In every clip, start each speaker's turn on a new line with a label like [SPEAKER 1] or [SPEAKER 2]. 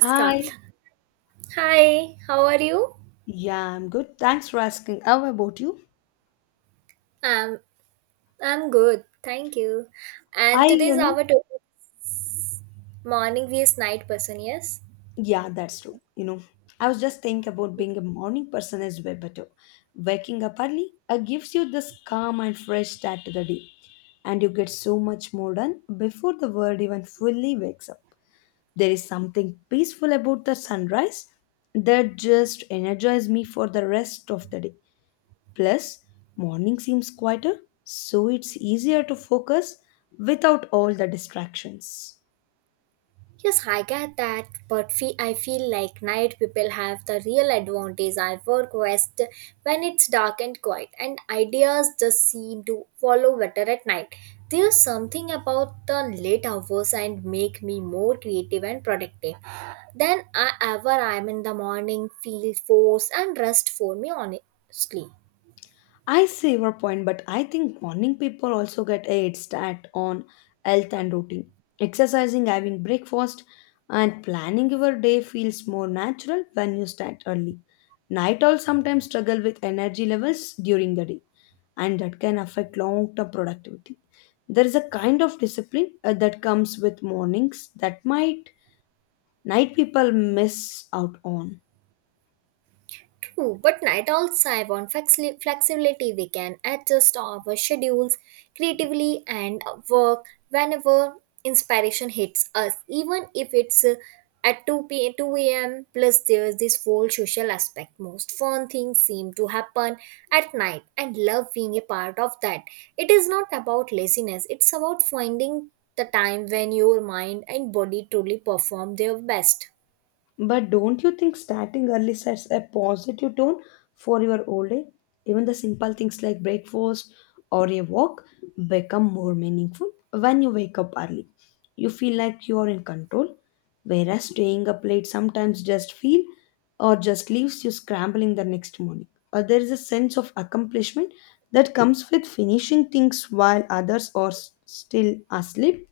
[SPEAKER 1] Start.
[SPEAKER 2] Hi.
[SPEAKER 1] Hi, how are you?
[SPEAKER 2] Yeah, I'm good. Thanks for asking. How about you?
[SPEAKER 1] Um, I'm good, thank you.
[SPEAKER 2] I,
[SPEAKER 1] And
[SPEAKER 2] you
[SPEAKER 1] today's
[SPEAKER 2] know,
[SPEAKER 1] our topic, morning vs night person, yes?
[SPEAKER 2] yeah, that's true. I was just thinking about being a morning person is way better. Waking up early gives you this calm and fresh start to the day, and you get so much more done before the world even fully wakes up. There is something peaceful about the sunrise that just energizes me for the rest of the day. Plus, morning seems quieter, so it's easier to focus without all the distractions.
[SPEAKER 1] Yes, I get that, but I feel like night people have the real advantage. I work west when it's dark and quiet, and ideas just seem to follow better at night. There's something about the late hours and make me more creative and productive than I ever am in the morning. Feel forced and rest for me honestly.
[SPEAKER 2] I see your point, but I think morning people also get a head start on health and routine. Exercising, having breakfast, and planning your day feels more natural when you start early. Night owls sometimes struggle with energy levels during the day, and that can affect long term productivity. There is a kind of discipline that comes with mornings that might night people miss out on.
[SPEAKER 1] True, but night owls thrive on flexibility. We can adjust our schedules creatively and work whenever inspiration hits us, even if it's at 2 p.m. 2 a.m. Plus, there's this whole social aspect. Most fun things seem to happen at night, and love being a part of that. It is not about laziness, it's about finding the time when your mind and body truly perform their best.
[SPEAKER 2] But don't you think starting early sets a positive tone for your old day? Even the simple things like breakfast or a walk become more meaningful when you wake up early. You feel like you are in control, whereas staying up late sometimes just feel or just leaves you scrambling the next morning. Or there is a sense of accomplishment that comes with finishing things while others are still asleep.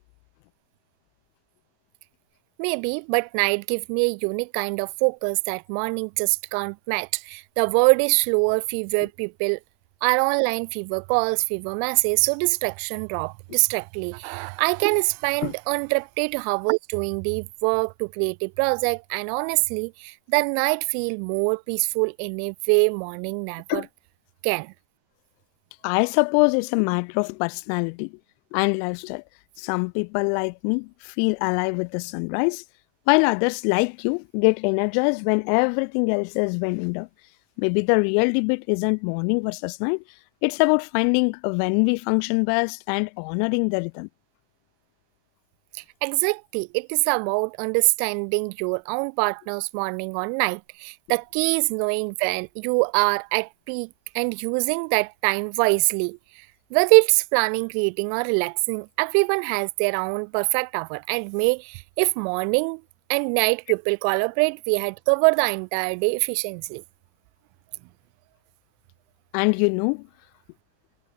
[SPEAKER 1] Maybe, but night gives me a unique kind of focus that morning just can't match. The world is slower, fewer people are online, fewer calls, fewer messages, so distraction drop distractly. I can spend uninterrupted hours doing deep work to create a project, and honestly, the night feel more peaceful in a way morning never can.
[SPEAKER 2] I suppose it's a matter of personality and lifestyle. Some people like me feel alive with the sunrise, while others like you get energized when everything else is winding down. Maybe the real debate isn't morning versus night, it's about finding when we function best and honoring the rhythm.
[SPEAKER 1] Exactly, it is about understanding your own partner's morning or night. The key is knowing when you are at peak and using that time wisely. Whether it's planning, creating, or relaxing, everyone has their own perfect hour. And may if morning and night people collaborate, we had covered the entire day efficiently.
[SPEAKER 2] And you know,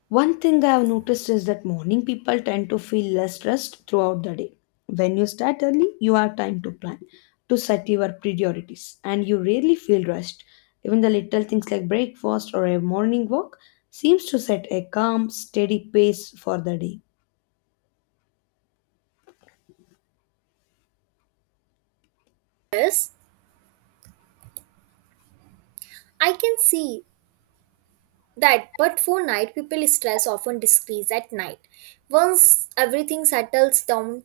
[SPEAKER 2] One thing I have noticed is that morning people tend to feel less stressed throughout the day. When you start early, you have time to plan, to set your priorities, and you rarely feel rushed. Even the little things like breakfast or a morning walk seems to set a calm, steady pace for the day.
[SPEAKER 1] Yes, I can see that, but for night people stress often decreases at night. Once everything settles down,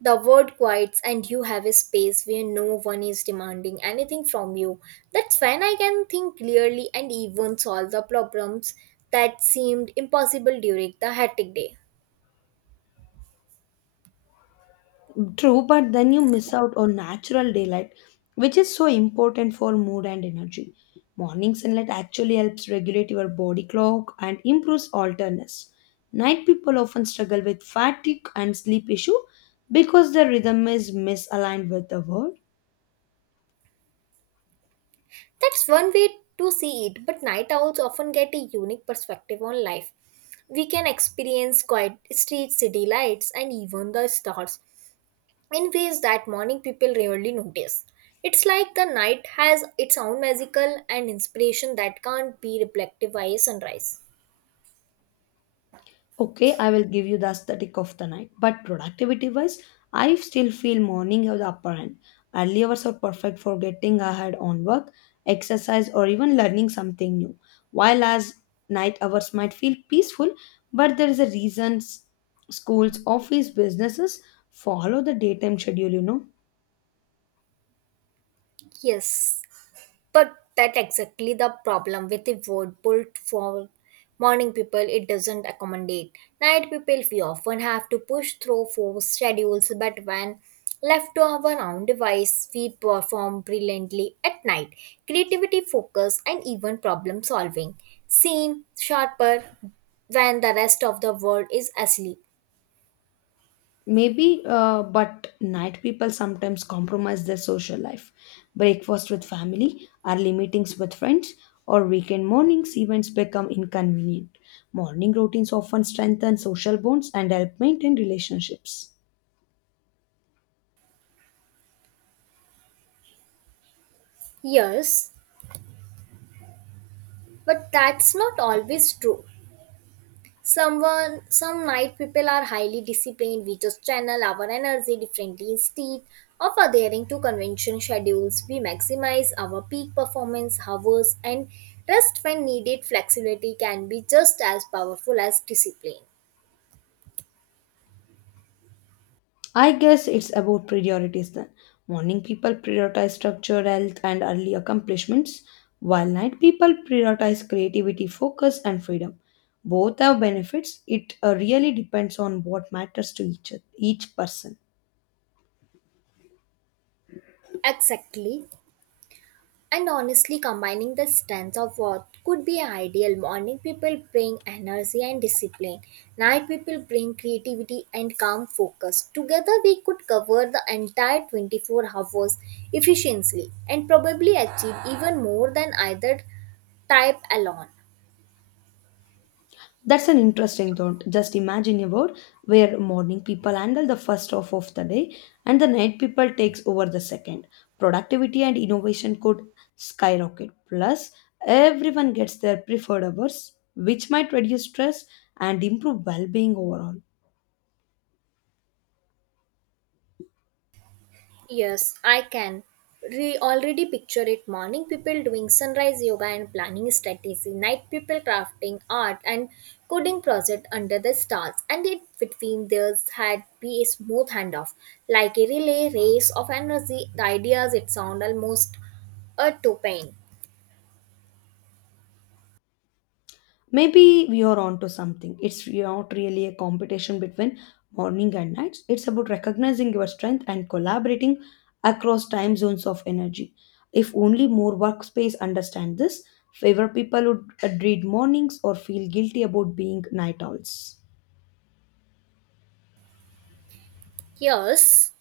[SPEAKER 1] the world quiets and you have a space where no one is demanding anything from you. That's when I can think clearly and even solve the problems that seemed impossible during the hectic day.
[SPEAKER 2] True, but then you miss out on natural daylight, which is so important for mood and energy. Morning sunlight actually helps regulate your body clock and improves alertness. Night people often struggle with fatigue and sleep issue because their rhythm is misaligned with the world.
[SPEAKER 1] That's one way to see it, but night owls often get a unique perspective on life. We can experience quiet streets, city lights, and even the stars in ways that morning people rarely notice. It's like the night has its own magical and inspiration that can't be reflected by sunrise.
[SPEAKER 2] Okay, I will give you the aesthetic of the night. But productivity wise, I still feel morning have the upper hand. Early hours are perfect for getting ahead on work, exercise, or even learning something new. While as night hours might feel peaceful, but there is a reason schools, office, businesses follow the daytime schedule, you know.
[SPEAKER 1] Yes, but that exactly the problem with the word built for morning people. It doesn't accommodate night people. We often have to push through forced schedules, but when left to our own device, we perform brilliantly at night. Creativity, focus, and even problem solving seem sharper when the rest of the world is asleep.
[SPEAKER 2] Maybe, but night people sometimes compromise their social life. Breakfast with family, early meetings with friends, or weekend mornings events become inconvenient. Morning routines often strengthen social bonds and help maintain relationships.
[SPEAKER 1] Yes, but that's not always true. Some night people are highly disciplined. We just channel our energy differently instead of adhering to convention schedules. We maximize our peak performance hours and rest when needed. Flexibility can be just as powerful as discipline.
[SPEAKER 2] I guess it's about priorities then. Morning people prioritize structure, health, and early accomplishments, while night people prioritize creativity, focus, and freedom. Both have benefits. It really depends on what matters to each person.
[SPEAKER 1] Exactly. And honestly, combining the strengths of what could be ideal. Morning people bring energy and discipline. Night people bring creativity and calm focus. Together, we could cover the entire 24 hours efficiently and probably achieve even more than either type alone.
[SPEAKER 2] That's an interesting thought. Just imagine a world where morning people handle the first half of the day and the night people takes over the second. Productivity and innovation could skyrocket. Plus, everyone gets their preferred hours, which might reduce stress and improve well-being overall.
[SPEAKER 1] Yes, I can. Already picture it morning people doing sunrise yoga and planning strategy, night people crafting art and coding project under the stars, and it between theirs had be a smooth handoff, like a relay race of energy, the ideas it sound almost a topane.
[SPEAKER 2] Maybe we are onto something. It's not really a competition between morning and nights. It's about recognizing your strength and collaborating across time zones of energy. If only more workspace understand this, favor people would read mornings or feel guilty about being night owls.
[SPEAKER 1] Yes,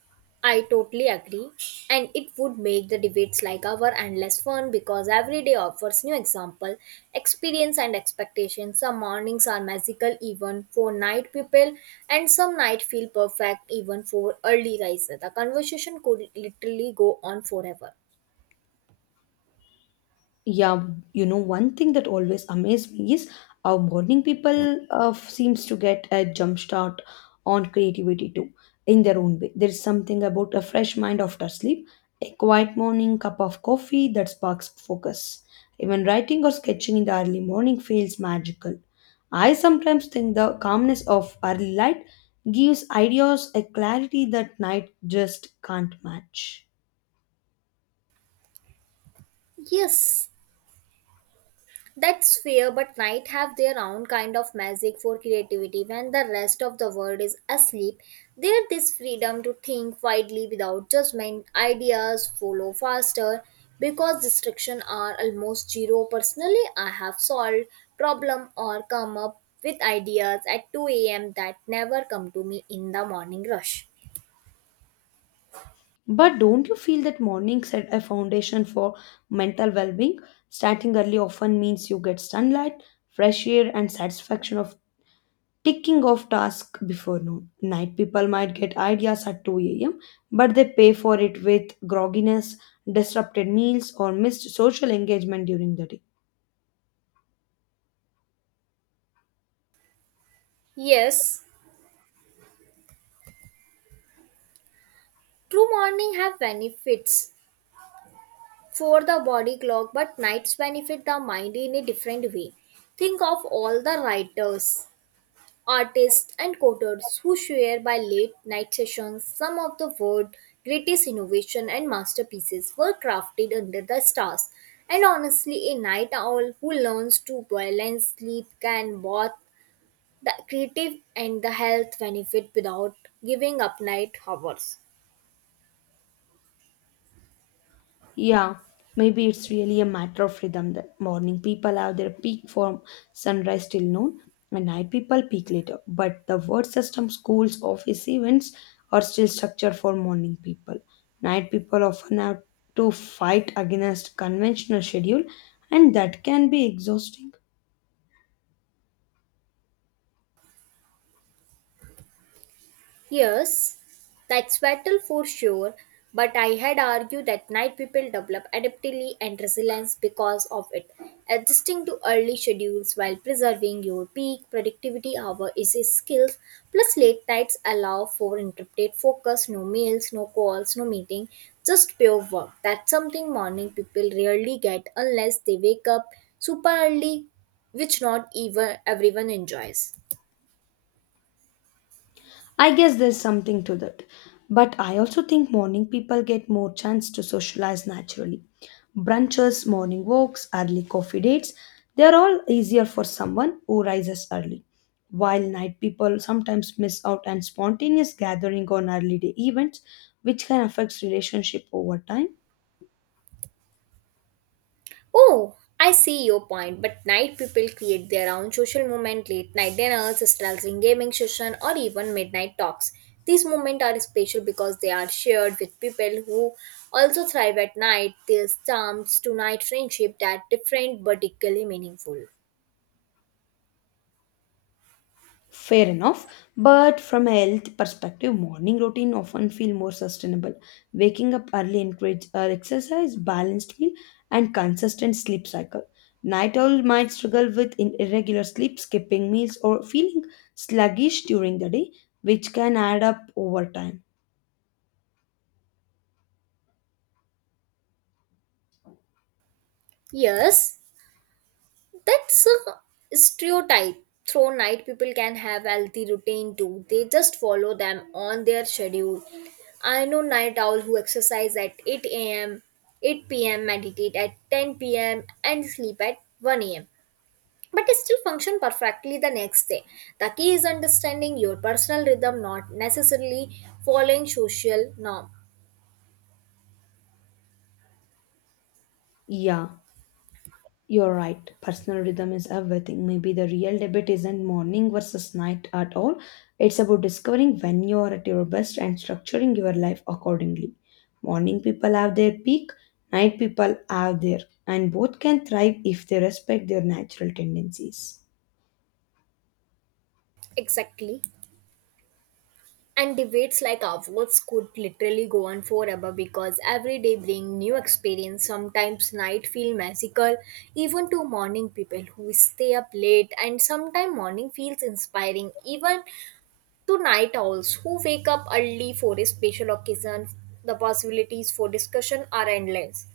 [SPEAKER 1] I totally agree. And it would make the debates like our endless fun because every day offers new example, experience and expectations. Some mornings are magical even for night people and some night feel perfect even for early riser. The conversation could literally go on forever.
[SPEAKER 2] Yeah, you know, one thing that always amazed me is how morning people seems to get a jump start on creativity too, in their own way. There's something about a fresh mind after sleep, a quiet morning cup of coffee that sparks focus. Even writing or sketching in the early morning feels magical. I sometimes think the calmness of early light gives ideas a clarity that night just can't match.
[SPEAKER 1] Yes, that's fair, but night have their own kind of magic for creativity when the rest of the world is asleep. There this freedom to think widely without judgment, ideas follow faster because distractions are almost zero. Personally, I have solved problem or come up with ideas at 2 a.m. that never come to me in the morning rush.
[SPEAKER 2] But don't you feel that morning set a foundation for mental well being? Starting early often means you get sunlight, fresh air, and satisfaction of ticking off tasks before noon. Night people might get ideas at 2 a.m., but they pay for it with grogginess, disrupted meals, or missed social engagement during the day.
[SPEAKER 1] Yes, true morning have benefits for the body clock, but nights benefit the mind in a different way. Think of all the writers, artists, and coders who share by late night sessions some of the world's greatest innovation and masterpieces were crafted under the stars. And honestly, a night owl who learns to balance sleep can both the creative and the health benefit without giving up night hours.
[SPEAKER 2] Yeah, maybe it's really a matter of rhythm. The morning people have their peak from sunrise till noon, and night people peak later. But the word system, schools, office events are still structured for morning people. Night people often have to fight against conventional schedule, and that can be exhausting.
[SPEAKER 1] Yes, that's battle for sure, but I had argued that night people develop adaptability and resilience because of it. Adjusting to early schedules while preserving your peak productivity hour is a skill, plus late nights allow for interrupted focus, no meals, no calls, no meeting, just pure work. That's something morning people rarely get unless they wake up super early, which not even everyone enjoys.
[SPEAKER 2] I guess there's something to that. But I also think morning people get more chance to socialize naturally. Brunches, morning walks, early coffee dates, they're all easier for someone who rises early. While night people sometimes miss out on spontaneous gathering on early day events, which can affect relationship over time.
[SPEAKER 1] Oh, I see your point, but night people create their own social movement, late night dinners, straddling gaming session, or even midnight talks. These moments are special because they are shared with people who also thrive at night. This terms to night friendship that different but equally meaningful.
[SPEAKER 2] Fair enough, but from a health perspective, morning routine often feel more sustainable. Waking up early encourage exercise, balanced meal, and consistent sleep cycle. Night owl might struggle with irregular sleep, skipping meals, or feeling sluggish during the day, which can add up over time.
[SPEAKER 1] Yes, that's a stereotype through night people can have healthy routine too, they just follow them on their schedule. I know night owl who exercise at 8 a.m, 8 p.m, meditate at 10 p.m, and sleep at 1 a.m, but they still function perfectly the next day. The key is understanding your personal rhythm, not necessarily following social norm.
[SPEAKER 2] Yeah. You're right. Personal rhythm is everything. Maybe the real debate isn't morning versus night at all. It's about discovering when you're at your best and structuring your life accordingly. Morning people have their peak, night people have their, and both can thrive if they respect their natural tendencies.
[SPEAKER 1] Exactly. And debates like ours could literally go on forever because every day bring new experience. Sometimes night feel magical, even to morning people who stay up late, and sometimes morning feels inspiring, even to night owls who wake up early for a special occasion. The possibilities for discussion are endless.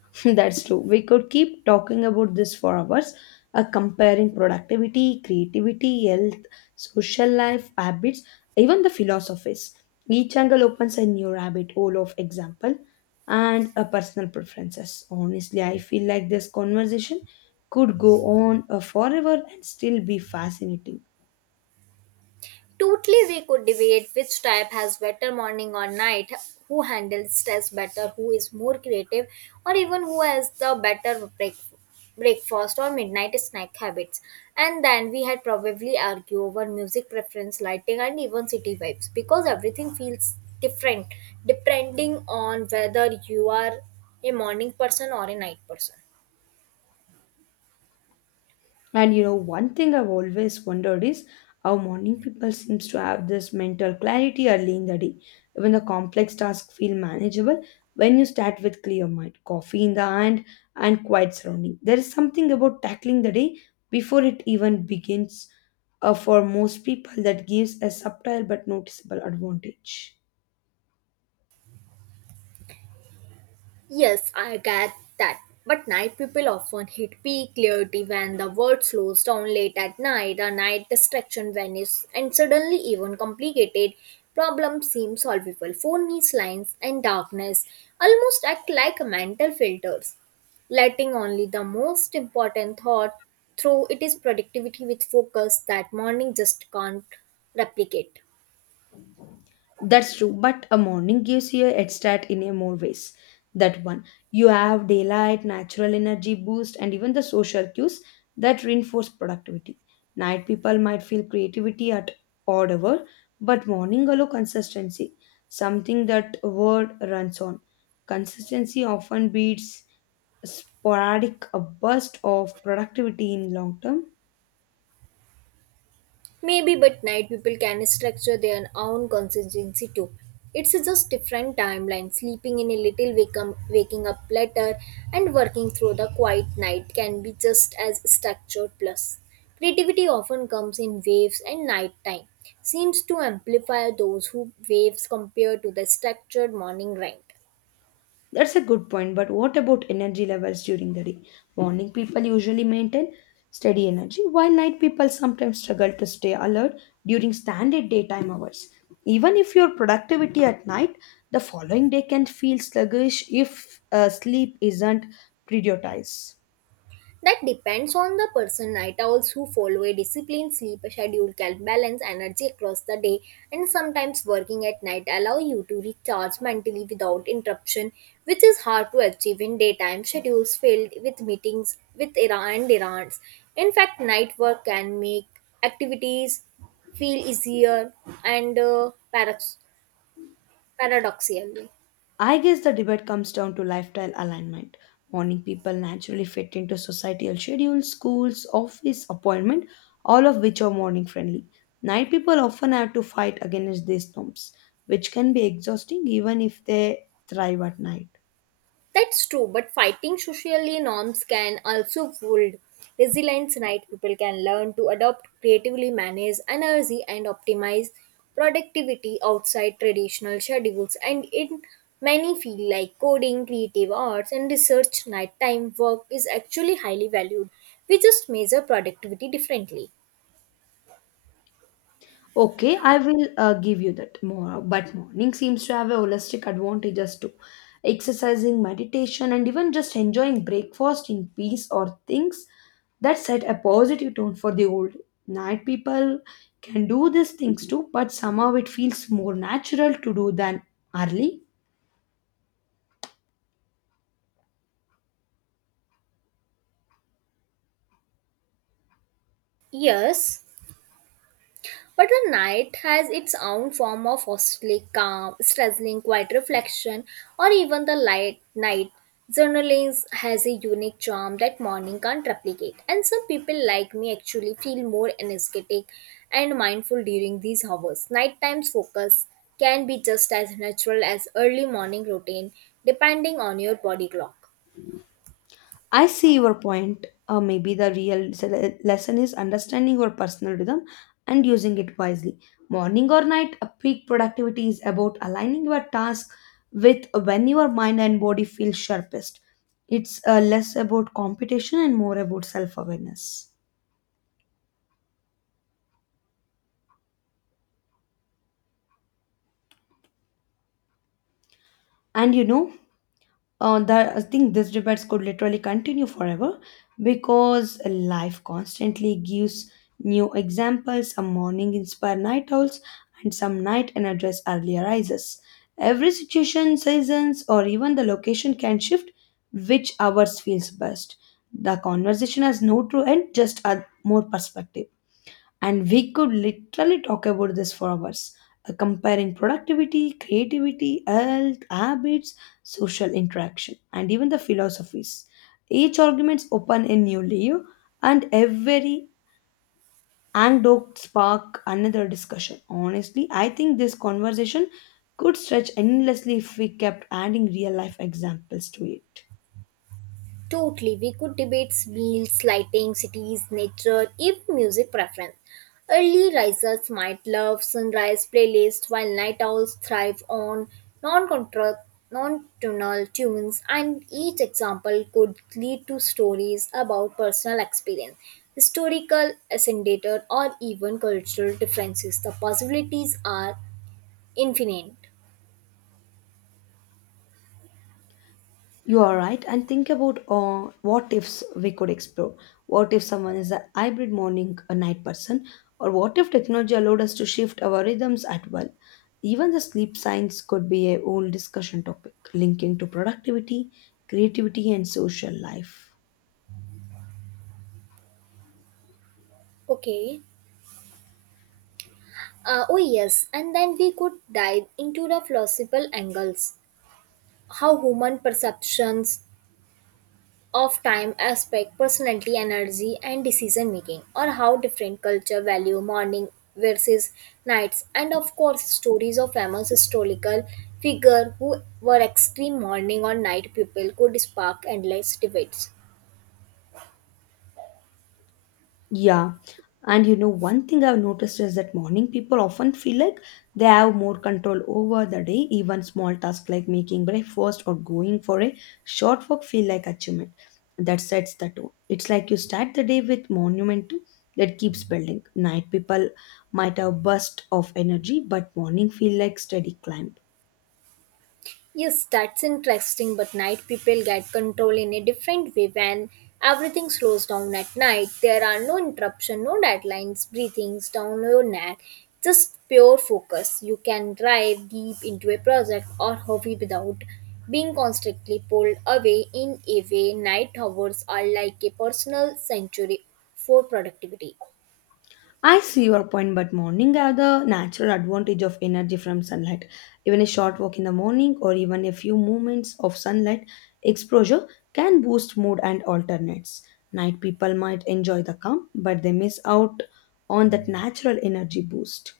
[SPEAKER 2] That's true. We could keep talking about this for hours, comparing productivity, creativity, health, social life, habits, even the philosophies. Each angle opens a new rabbit hole of example and personal preferences. Honestly, I feel like this conversation could go on forever and still be fascinating.
[SPEAKER 1] Totally, we could debate which type has better morning or night, who handles stress better, who is more creative, or even who has the better breakfast or midnight snack habits. And then we had probably argue over music preference, lighting, and even city vibes because everything feels different depending on whether you are a morning person or a night person.
[SPEAKER 2] And you know, one thing I've always wondered is how morning people seems to have this mental clarity early in the day. Even the complex tasks feel manageable when you start with clear mind, coffee in the hand, and quiet surrounding. There is something about tackling the day before it even begins for most people that gives a subtle but noticeable advantage.
[SPEAKER 1] Yes, I get that. But night people often hit peak clarity when the world slows down late at night, the night distraction vanishes, and suddenly even complicated problems seem solvable. Phone needs lines and darkness almost act like mental filters, letting only the most important thought through. It is productivity with focus that morning just can't replicate.
[SPEAKER 2] That's true, but a morning gives you a head start in a more ways. That one, you have daylight, natural energy boost, and even the social cues that reinforce productivity. Night people might feel creativity at odd hour, but morning allow consistency, something that word runs on. Consistency often beats sporadic a burst of productivity in long term.
[SPEAKER 1] Maybe, but night people can structure their own consistency too. It's just different timeline. Sleeping in a little, wake up, waking up later, and working through the quiet night can be just as structured. Plus, creativity often comes in waves, and nighttime seems to amplify those who waves compared to the structured morning grind.
[SPEAKER 2] That's a good point, but what about energy levels during the day? Morning people usually maintain steady energy, while night people sometimes struggle to stay alert during standard daytime hours. Even if your productivity at night, the following day can feel sluggish if sleep isn't prioritized.
[SPEAKER 1] That depends on the person. Night owls who follow a disciplined sleep schedule can balance energy across the day, and sometimes working at night allow you to recharge mentally without interruption, which is hard to achieve in daytime schedules filled with meetings with era and errands. In fact, night work can make activities feel easier and paradoxical.
[SPEAKER 2] I guess the debate comes down to lifestyle alignment. Morning people naturally fit into societal schedules, schools, office, appointment, all of which are morning friendly. Night people often have to fight against these norms, which can be exhausting even if they thrive at night.
[SPEAKER 1] That's true, but fighting socially norms can also build resilience, right? People can learn to adopt creatively, manage energy, and optimize productivity outside traditional schedules. And in many fields like coding, creative arts, and research, nighttime work is actually highly valued. We just measure productivity differently.
[SPEAKER 2] Okay, I will give you that more, but morning seems to have a holistic advantages too. Exercising, meditation, and even just enjoying breakfast in peace or things that set a positive tone for the old. Night people can do these things too, but somehow it feels more natural to do than early.
[SPEAKER 1] Yes, but the night has its own form of hostly calm, dazzling quiet reflection, or even the light night. Journaling has a unique charm that morning can't replicate, and some people like me actually feel more energetic and mindful during these hours. Nighttime focus can be just as natural as early morning routine, depending on your body clock.
[SPEAKER 2] I see your point. Maybe the real lesson is understanding your personal rhythm and using it wisely. Morning or night, a peak productivity is about aligning your task with when your mind and body feel sharpest. It's less about competition and more about self awareness. And you know, that I think this debates could literally continue forever because life constantly gives new examples. A morning inspire night owls, and some night energize early rises. Every situation, seasons, or even the location can shift which hours feels best. The conversation has no true end, just a more perspective. And we could literally talk about this for hours, comparing productivity, creativity, health, habits, social interaction, and even the philosophies. Each argument's open a new layer, and every anecdote spark another discussion. Honestly, I think this conversation could stretch endlessly if we kept adding real life examples to it.
[SPEAKER 1] Totally. We could debate meals, lighting, cities, nature, even music preference. Early risers might love sunrise playlists while night owls thrive on non-tonal tunes and each example could lead to stories about personal experience, historical ascendator or even cultural differences. The possibilities are infinite.
[SPEAKER 2] You are right. And think about what ifs we could explore. What if someone is a hybrid morning or night person? Or what if technology allowed us to shift our rhythms at will? Even the sleep science could be a whole discussion topic linking to productivity, creativity, and social life.
[SPEAKER 1] Okay. Oh yes, and then we could dive into the philosophical angles. How human perceptions of time aspect personality energy and decision making, or how different culture value morning versus nights, and of course stories of famous historical figure who were extreme morning or night people could spark endless debates.
[SPEAKER 2] Yeah. And you know, one thing I've noticed is that morning people often feel like they have more control over the day. Even small tasks like making breakfast or going for a short walk feel like achievement. That sets the tone. It's like you start the day with momentum that keeps building. Night people might have burst of energy, but morning feel like steady climb.
[SPEAKER 1] Yes, that's interesting, but night people get control in a different way when everything slows down at night. There are no interruption, no deadlines, breathings down your neck, just pure focus. You can dive deep into a project or hobby without being constantly pulled away in a way. Night hours are like a personal sanctuary for productivity.
[SPEAKER 2] I see your point, but morning have the natural advantage of energy from sunlight. Even a short walk in the morning or even a few moments of sunlight exposure can boost mood and alternates. Night people might enjoy the calm, but they miss out on that natural energy boost.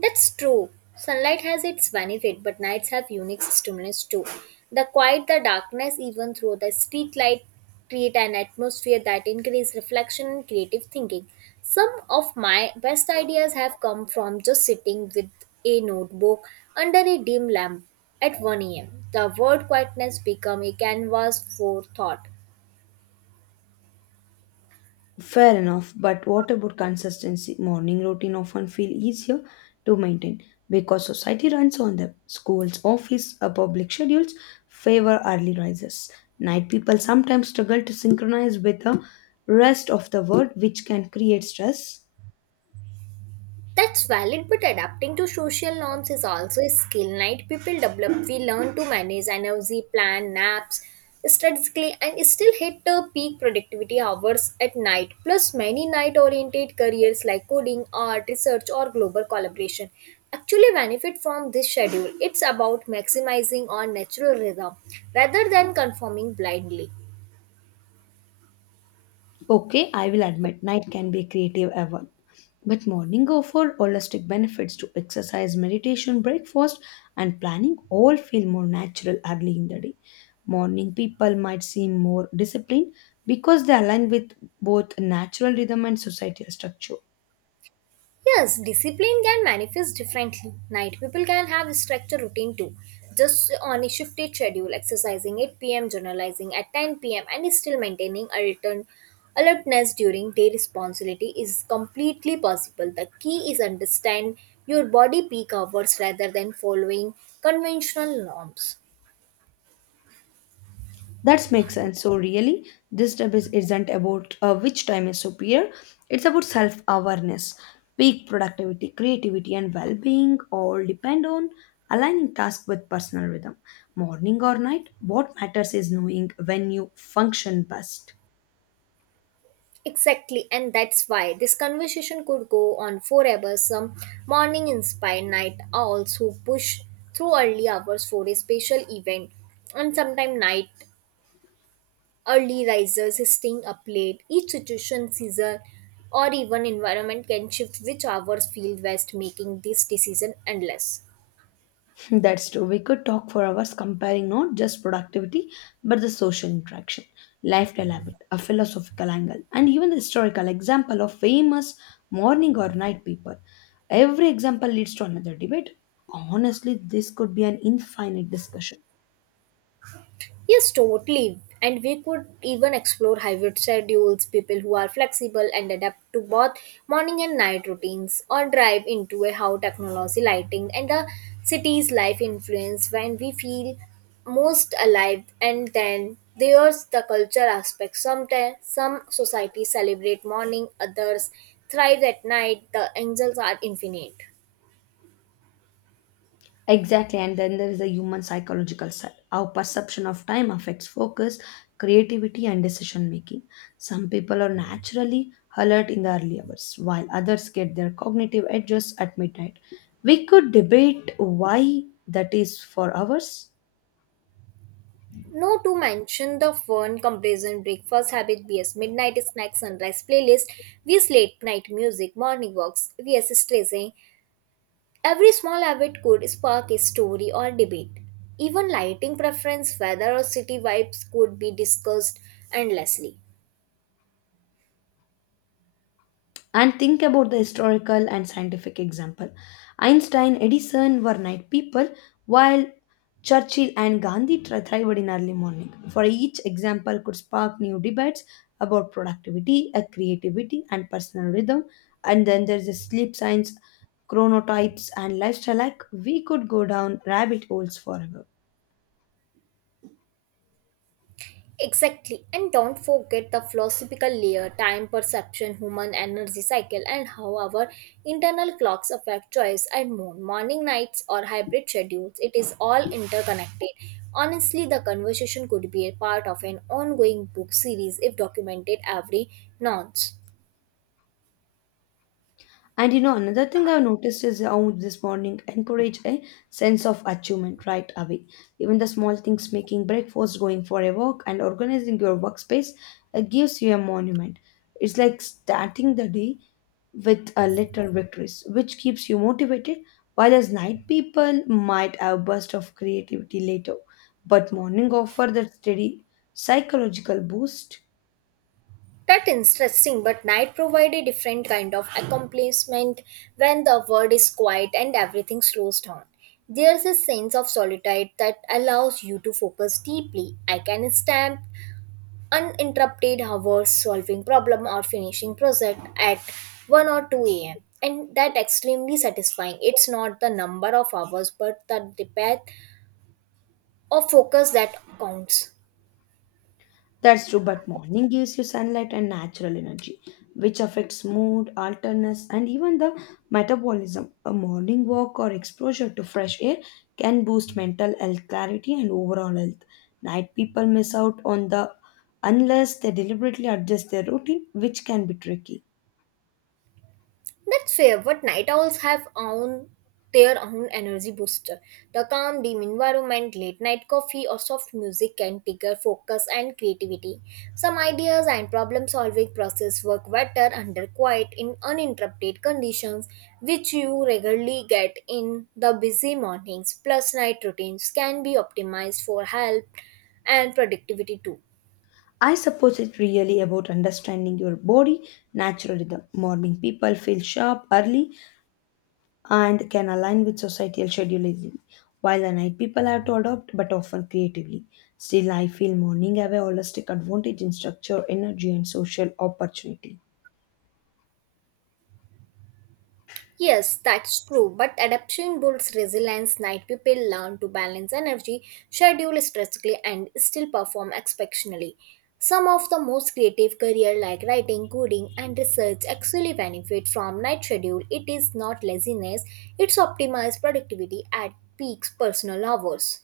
[SPEAKER 1] That's true. Sunlight has its benefit, but nights have unique stimulus too. The quiet, the darkness, even through the street light, create an atmosphere that encourages reflection and creative thinking. Some of my best ideas have come from just sitting with a notebook under a dim lamp at 1 a.m. The word quietness become a canvas for thought.
[SPEAKER 2] Fair enough, but what about consistency? Morning routine often feel easier to maintain because society runs on them. Schools, office, public schedules favor early rises. Night people sometimes struggle to synchronize with the rest of the world, which can create stress.
[SPEAKER 1] That's valid, but adapting to social norms is also a skill. Night people develop. We learn to manage energy, plan naps strategically, and still hit the peak productivity hours at night. Plus, many night-oriented careers like coding, art, research, or global collaboration actually benefit from this schedule. It's about maximizing our natural rhythm rather than conforming blindly.
[SPEAKER 2] Okay, I will admit night can be a creative hour, but morning offer holistic benefits to exercise, meditation, breakfast, and planning all feel more natural early in the day. Morning people might seem more disciplined because they align with both natural rhythm and societal structure.
[SPEAKER 1] Yes, discipline can manifest differently. Night people can have a structured routine too. Just on a shifted schedule, exercising 8 p.m., journalizing at 10 p.m., and still maintaining alertness during day responsibility is completely possible. The key is understand your body peak hours rather than following conventional norms.
[SPEAKER 2] That makes sense. So, really, this debate isn't about which time is superior, it's about self awareness. Peak productivity, creativity, and well being all depend on aligning tasks with personal rhythm. Morning or night, what matters is knowing when you function best.
[SPEAKER 1] Exactly, and that's why this conversation could go on forever. Some morning inspired night owls who push through early hours for a special event, and sometimes night early risers staying up late. Each situation, season, or even environment can shift which hours feel best, making this decision endless.
[SPEAKER 2] That's true. We could talk for hours comparing not just productivity, but the social interaction, lifestyle habit, a philosophical angle, and even the historical example of famous morning or night people. Every example leads to another debate. Honestly, this could be an infinite discussion.
[SPEAKER 1] Yes, totally. And we could even explore hybrid schedules, people who are flexible and adapt to both morning and night routines, or drive into a how technology, lighting, and the city's life influence when we feel most alive. And then there's the culture aspect. Sometimes some societies celebrate morning, others thrive at night. The angels are infinite.
[SPEAKER 2] Exactly, and then there is the human psychological side. Our perception of time affects focus, creativity, and decision making. Some people are naturally alert in the early hours, while others get their cognitive edges at midnight. We could debate why that is for hours.
[SPEAKER 1] No to mention the fun, complacent breakfast habit vs midnight snack, sunrise playlist vs late night music, morning walks vs stressing. Every small habit could spark a story or debate. Even lighting preference, weather or city vibes could be discussed endlessly.
[SPEAKER 2] And think about the historical and scientific example. Einstein, Edison were night people, while Churchill and Gandhi thrived in early morning. For each example could spark new debates about productivity, creativity, and personal rhythm. And then there's the sleep science, chronotypes, and lifestyle. Like we could go down rabbit holes forever.
[SPEAKER 1] Exactly. And don't forget the philosophical layer, time perception, human energy cycle, and how our internal clocks affect choice and mood, morning nights, or hybrid schedules. It is all interconnected. Honestly, the conversation could be a part of an ongoing book series if documented every nonce.
[SPEAKER 2] And you know, another thing I've noticed is how this morning encourage a sense of achievement right away. Even the small things, making breakfast, going for a walk, and organizing your workspace, gives you a monument. It's like starting the day with a little victories, which keeps you motivated. While as night people might have a burst of creativity later, but morning offer that steady psychological boost.
[SPEAKER 1] That's interesting, but night provide a different kind of accomplishment when the world is quiet and everything slows down. There's a sense of solitude that allows you to focus deeply. I can stamp uninterrupted hours solving problem or finishing project at 1 or 2 a.m. And that extremely satisfying. It's not the number of hours but the depth of focus that counts.
[SPEAKER 2] That's true, but morning gives you sunlight and natural energy, which affects mood, alertness, and even the metabolism. A morning walk or exposure to fresh air can boost mental health clarity and overall health. Night people miss out on the unless they deliberately adjust their routine, which can be tricky.
[SPEAKER 1] That's fair, but night owls have own their own energy booster. The calm, dim environment, late night coffee, or soft music can trigger focus and creativity. Some ideas and problem solving process work better under quiet in uninterrupted conditions, which you regularly get in the busy mornings. Plus, night routines can be optimized for health and productivity too.
[SPEAKER 2] I suppose it's really about understanding your body natural rhythm. Morning people feel sharp early and can align with societal scheduling. While the night people have to adopt, but often creatively. Still, I feel morning have a holistic advantage in structure, energy, and social opportunity.
[SPEAKER 1] Yes, that's true. But adaptation builds resilience. Night people learn to balance energy, schedule strategically, and still perform exceptionally. Some of the most creative careers, like writing, coding, and research actually benefit from night schedule. It is not laziness; it's optimized productivity at peak personal hours.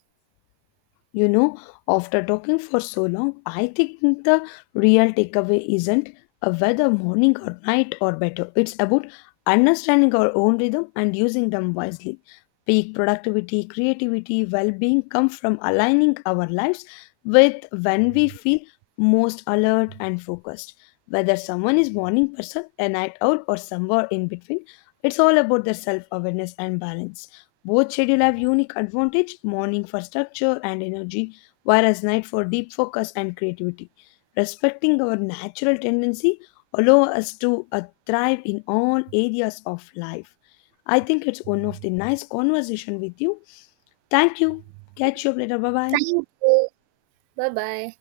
[SPEAKER 2] You know, after talking for so long, I think the real takeaway isn't whether morning or night or better. It's about understanding our own rhythm and using them wisely. Peak productivity, creativity, well being come from aligning our lives with when we feel most alert and focused. Whether someone is morning person, a night owl, or somewhere in between, it's all about their self awareness and balance. Both schedule have unique advantage, morning for structure and energy, whereas night for deep focus and creativity. Respecting our natural tendency allow us to thrive in all areas of life. I think it's one of the nice conversation with you. Thank you. Catch you up later. Bye bye.
[SPEAKER 1] Thank you. Bye bye.